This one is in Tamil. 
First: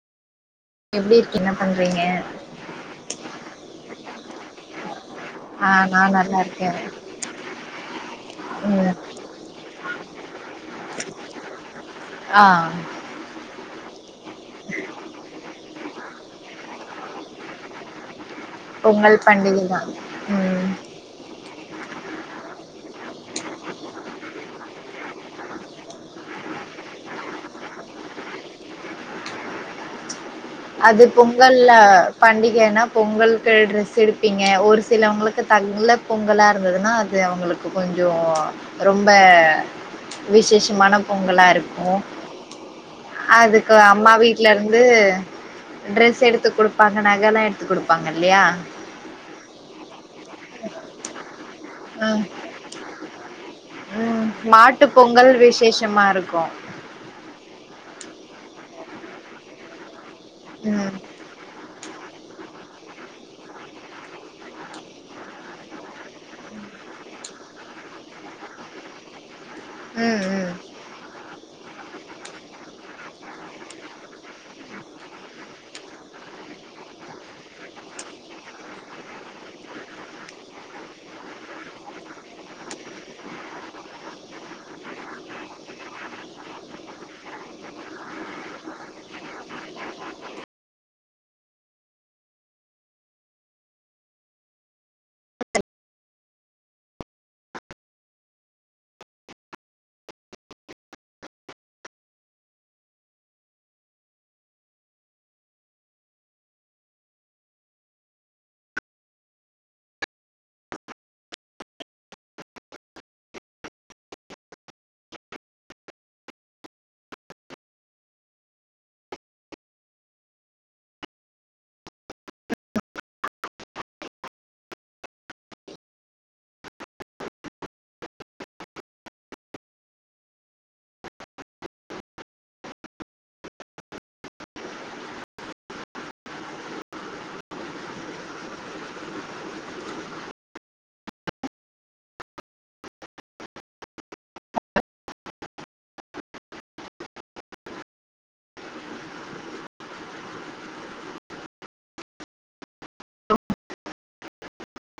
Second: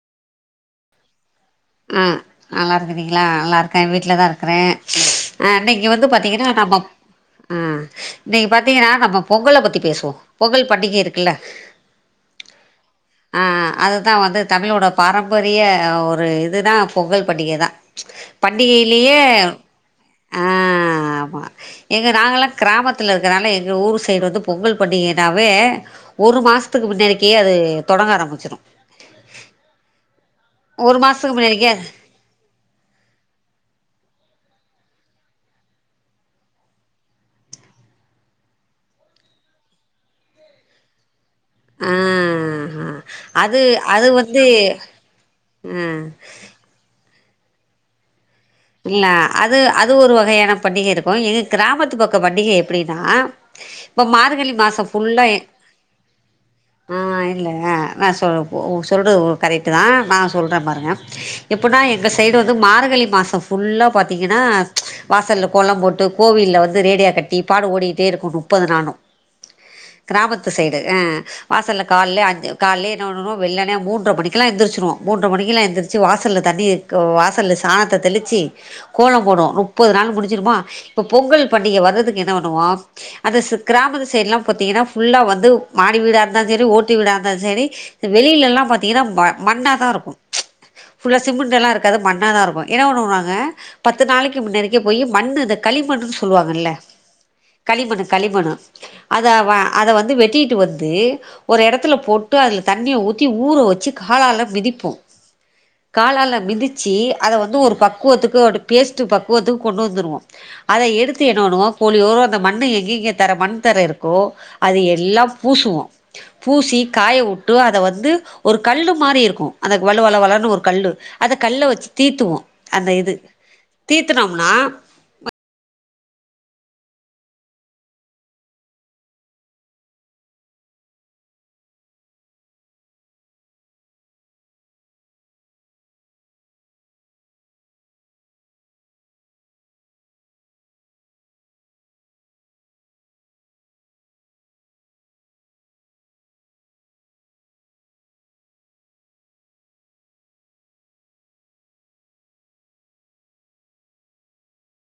வைங்க ம் நல்லா இருக்குறீங்களா நல்லா இருக்க வீட்லதா இருக்கற அ ஆ நீங்க நா வந்து நல்லா பாத்தீங்கன்னா இருக்கே நம்ம ஆ இன்னைக்கு பாத்தீங்கன்னா ம் நம்ம பொங்கல பத்தி பேசுவோ பொங்கல் பண்டிகை இருக்குல்ல அஹ் ஆஹ் அதுதா வந்து தமிழோட பாரம்பரிய ஒரு இதுதா பொங்கல் பண்டிக தா பொங்கல் பண்டிகையிலேயே பண்டிகை தா ம் அஹ் ஆமா எங்க நாங்கள்லா கிராமத்தில இருக்கறனால எங்கள் ஊர் சைடு வந்து பொங்கல் பண்டிகைனாவே ஒரு மாசத்துக்கு முன்னடிக்கே அது தொடங்க ஆரம்பிச்சிரு ஒரு அது மாசத்துக்கு பொங்கல்ல முன்னாடிக்கே பண்டிகைன்னா பொங்களுக்கு டிரெஸ் எடுப்பிங்க ஒரு சிலவங்களுக்கு தல பொங்கலா இருந்ததுன்னா அது அவங்களுக்கு கொஞ்சோ ரொம்ப விசேஷமான பொங்கலா இருக் ஆ ஓ ஹா அது அதுக்கு அது அம்மா வந்து வீட்ல இருந்து ஆ ட்ரெஸ் எடுத்து குடுப்பாங்க நகல்லா எடுத்து கொடுப்பாங்க இல்லையா இல்ல அது அது ஒரு வகையான பண்டிகை இருக்கும் எங்க கிராமத்து பக்க ம் பண்டிகை எப்டின்னா இப்ப ம் மார்கழி மாட்டு மாசம் ஃபுல்லா பொங்கல் விசேஷமா இருக்கு அஹ் இல்ல நா சொ சொல்றது கரெக்ட் தா நா சொல்ற பாருங்க ம் எப்பன்னா எங்க சைடு வந்து மார்கழி மாசோ ஃபுல்லா பாத்திங்கன்னா வாசல்ல கோலம் போட்டு கோவில்ல வந்து ரேடியா கட்டி பாடு ஓடிட்டே இருக்கு முப்பது நாளு ம் ம் கிரமத்து சைடு அ வாசல்ல கால்ல அஞ்சு கால்லே என்ன பண்ணணு வெள்ளண்ண மூன்றமணிக்குலா எந்திர்ச்சுருவோ மூன்ற மணிக்குலா எந்திர்ச்சு வாசல்ல தண்ணியே கோ வாசல்ல சாணத்த தெளி ச்சி கோலோ போடுவோ நுப்பது நாளு முடிஞ்சிருமா இப்போ பொங்கல் பண்டிகை வர்றதுக்கு என்ன பண்ணுவோ அந்த சு கிராமத்து சைட்லா பாத்தீங்கனா ஃபுல்லா வந்து மாடி வீடா இருந்தாலு செரி ஓட்டு வீடா இருந்தாலு சரி வெளிலெல்லா பாத்தீங்கனா மா மண்ணாதா இருக்கு ஃபுல்லா சிமுண்டெல்லா இருக்காது மண்ணாதா இருக்கு என்ன பண்ணுவாங் அ பத்து நாளைக்கு முன்னாடிக்கே போயி மண்ணு இந்த களிமண்ணுன் சொல்வாங்கல்ல களிமண்ணு களிமணு அத வா அத வந்து வெட்டிட்டு வந்து ஒரு எடத்துல போட்டு அதுல தண்ணிய ஊத்தி ஊற வச்சு காலால மிதிப்போ காலால மிதிச்சு அத வந்து ஒரு பக்குவத்துக்கு ஒரு பேஸ்ட்டு பக்குவத்துகு கொண்டு வந்துருவோ அத எடுத்து என்ன பண்ணுவோ போலியோற அந்த மண்ணு எங்கெங்க தர மண் தர இருக்கோ அது எல்லா பூசுவோ பூசி காயவுட்டூ அத வந்து ஒரு கல்லு மாரி இருக்கு அந்தக் வளவள வளன்னு ஒரு கல்லு அத கல்ல வச்சு தீத்துவோ அந்த இது தீத்துனோம்னா